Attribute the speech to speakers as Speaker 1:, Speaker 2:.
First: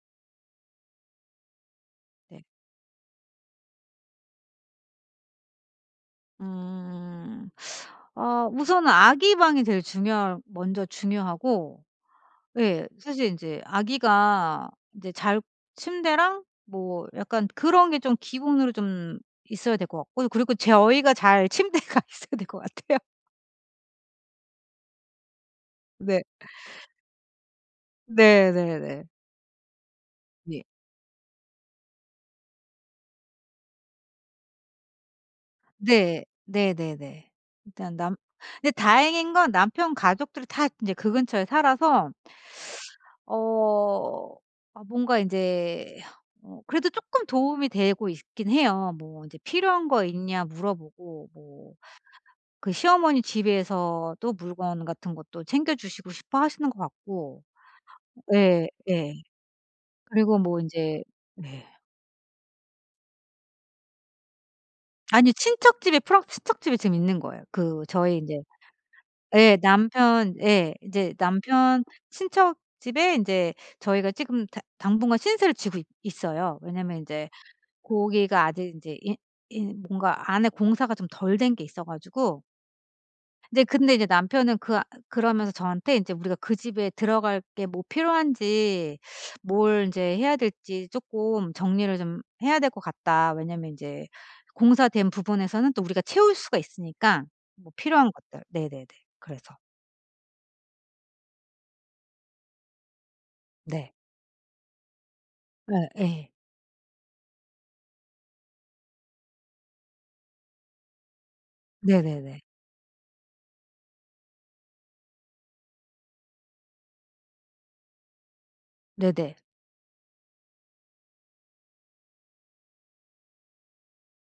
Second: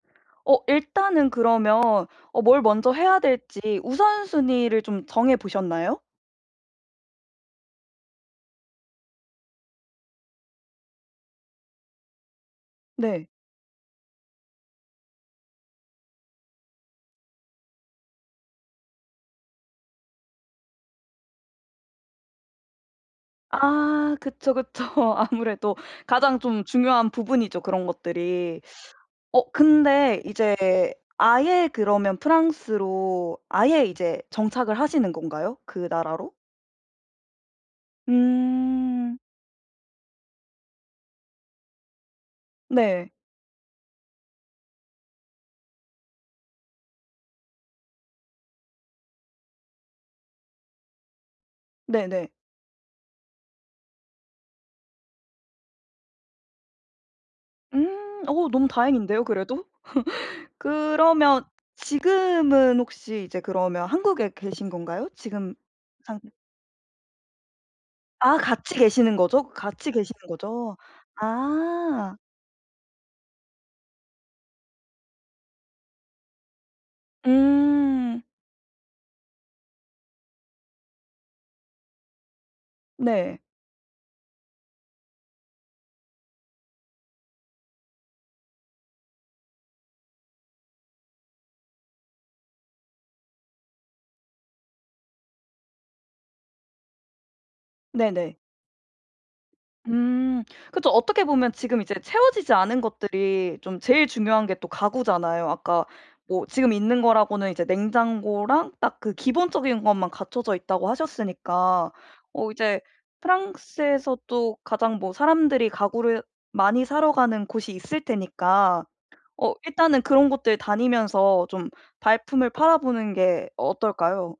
Speaker 1: 어 일단은 그러면 어
Speaker 2: 네.
Speaker 1: 뭘 먼저 해야 될지 우선순위를 좀 정해보셨나요?
Speaker 2: 음. 아 우선은 아기 방이 제일 중요할 먼저 중요하고 예. 사실
Speaker 1: 네.
Speaker 2: 인제 아기가 인제 잘 침대랑 뭐 약간 그런 게 좀 기본으로 좀 있어야 될 거 같고 그리고 저희가 잘 침대가 있어야 될 거 같아요.
Speaker 1: 아. 그쵸, 그쵸. 아무래도
Speaker 2: 네.
Speaker 1: 가장 좀 중요한 부분이죠, 그런
Speaker 2: 네,
Speaker 1: 것들이.
Speaker 2: 네, 네.
Speaker 1: 어. 근데 이제
Speaker 2: 예.
Speaker 1: 아예 그러면 프랑스로 아예 이제 정착을 하시는 건가요? 그
Speaker 2: 네.
Speaker 1: 나라로?
Speaker 2: 네네네. 일단 남 근데
Speaker 1: 음.
Speaker 2: 다행인 건 남편 가족들이 다 이제 그 근처에 살아서
Speaker 1: 네.
Speaker 2: 어 아 뭔가 이제 어 그래도 쪼끔 도움이 되고 있긴 해요. 뭐 인제 필요한 거 있냐 물어보고 뭐
Speaker 1: 네네.
Speaker 2: 그 시어머니 집에서도 물건 같은 것도 챙겨주시고 싶어 하시는 것 같고.
Speaker 1: 음. 어 너무
Speaker 2: 예. 예.
Speaker 1: 다행인데요 그래도.
Speaker 2: 그리고 뭐 인제
Speaker 1: 그러면
Speaker 2: 예.
Speaker 1: 지금은 혹시 이제 그러면 한국에 계신 건가요?
Speaker 2: 아니요.
Speaker 1: 지금
Speaker 2: 친척 집에
Speaker 1: 사는
Speaker 2: 프랑스 친척 집에 지금 있는 거예요. 그 저희
Speaker 1: 아.
Speaker 2: 인제
Speaker 1: 같이 계시는 거죠?
Speaker 2: 예.
Speaker 1: 같이 계시는
Speaker 2: 남편 예.
Speaker 1: 거죠?
Speaker 2: 이제 남편
Speaker 1: 아.
Speaker 2: 친척 집에 인제 저희가 지금 당 당분간 신세를 지고 있 있어요. 왜냐면 인제
Speaker 1: 음.
Speaker 2: 고기가 아직 인제 인 인 뭔가 안에 공사가 좀 덜 된 게 있어 가지고.
Speaker 1: 네.
Speaker 2: 네. 근데 이제 남편은 그 아 그러면서 저한테 "인제 우리가 그 집에 들어갈 게 뭐 필요한지 뭘 인제 해야 될지 쪼끔 정리를 좀 해야 될 것 같다." 왜냐하면 인제 공사된 부분에서는 또 우리가 채울 수가 있으니까 뭐 필요한
Speaker 1: 네네.
Speaker 2: 것들. 네네네. 그래서.
Speaker 1: 음 그쵸. 어떻게 보면 지금 이제 채워지지 않은 것들이 좀
Speaker 2: 네.
Speaker 1: 제일 중요한 게 또 가구잖아요. 아까
Speaker 2: 어 예.
Speaker 1: 뭐 지금 있는 거라고는 이제 냉장고랑 딱 그 기본적인 것만 갖춰져 있다고 하셨으니까
Speaker 2: 네네네.
Speaker 1: 어 이제 프랑스에서도 가장 뭐 사람들이 가구를 많이 사러 가는 곳이 있을 테니까
Speaker 2: 네네.
Speaker 1: 어 일단은 그런 곳들 다니면서 좀 발품을 팔아보는 게 어떨까요?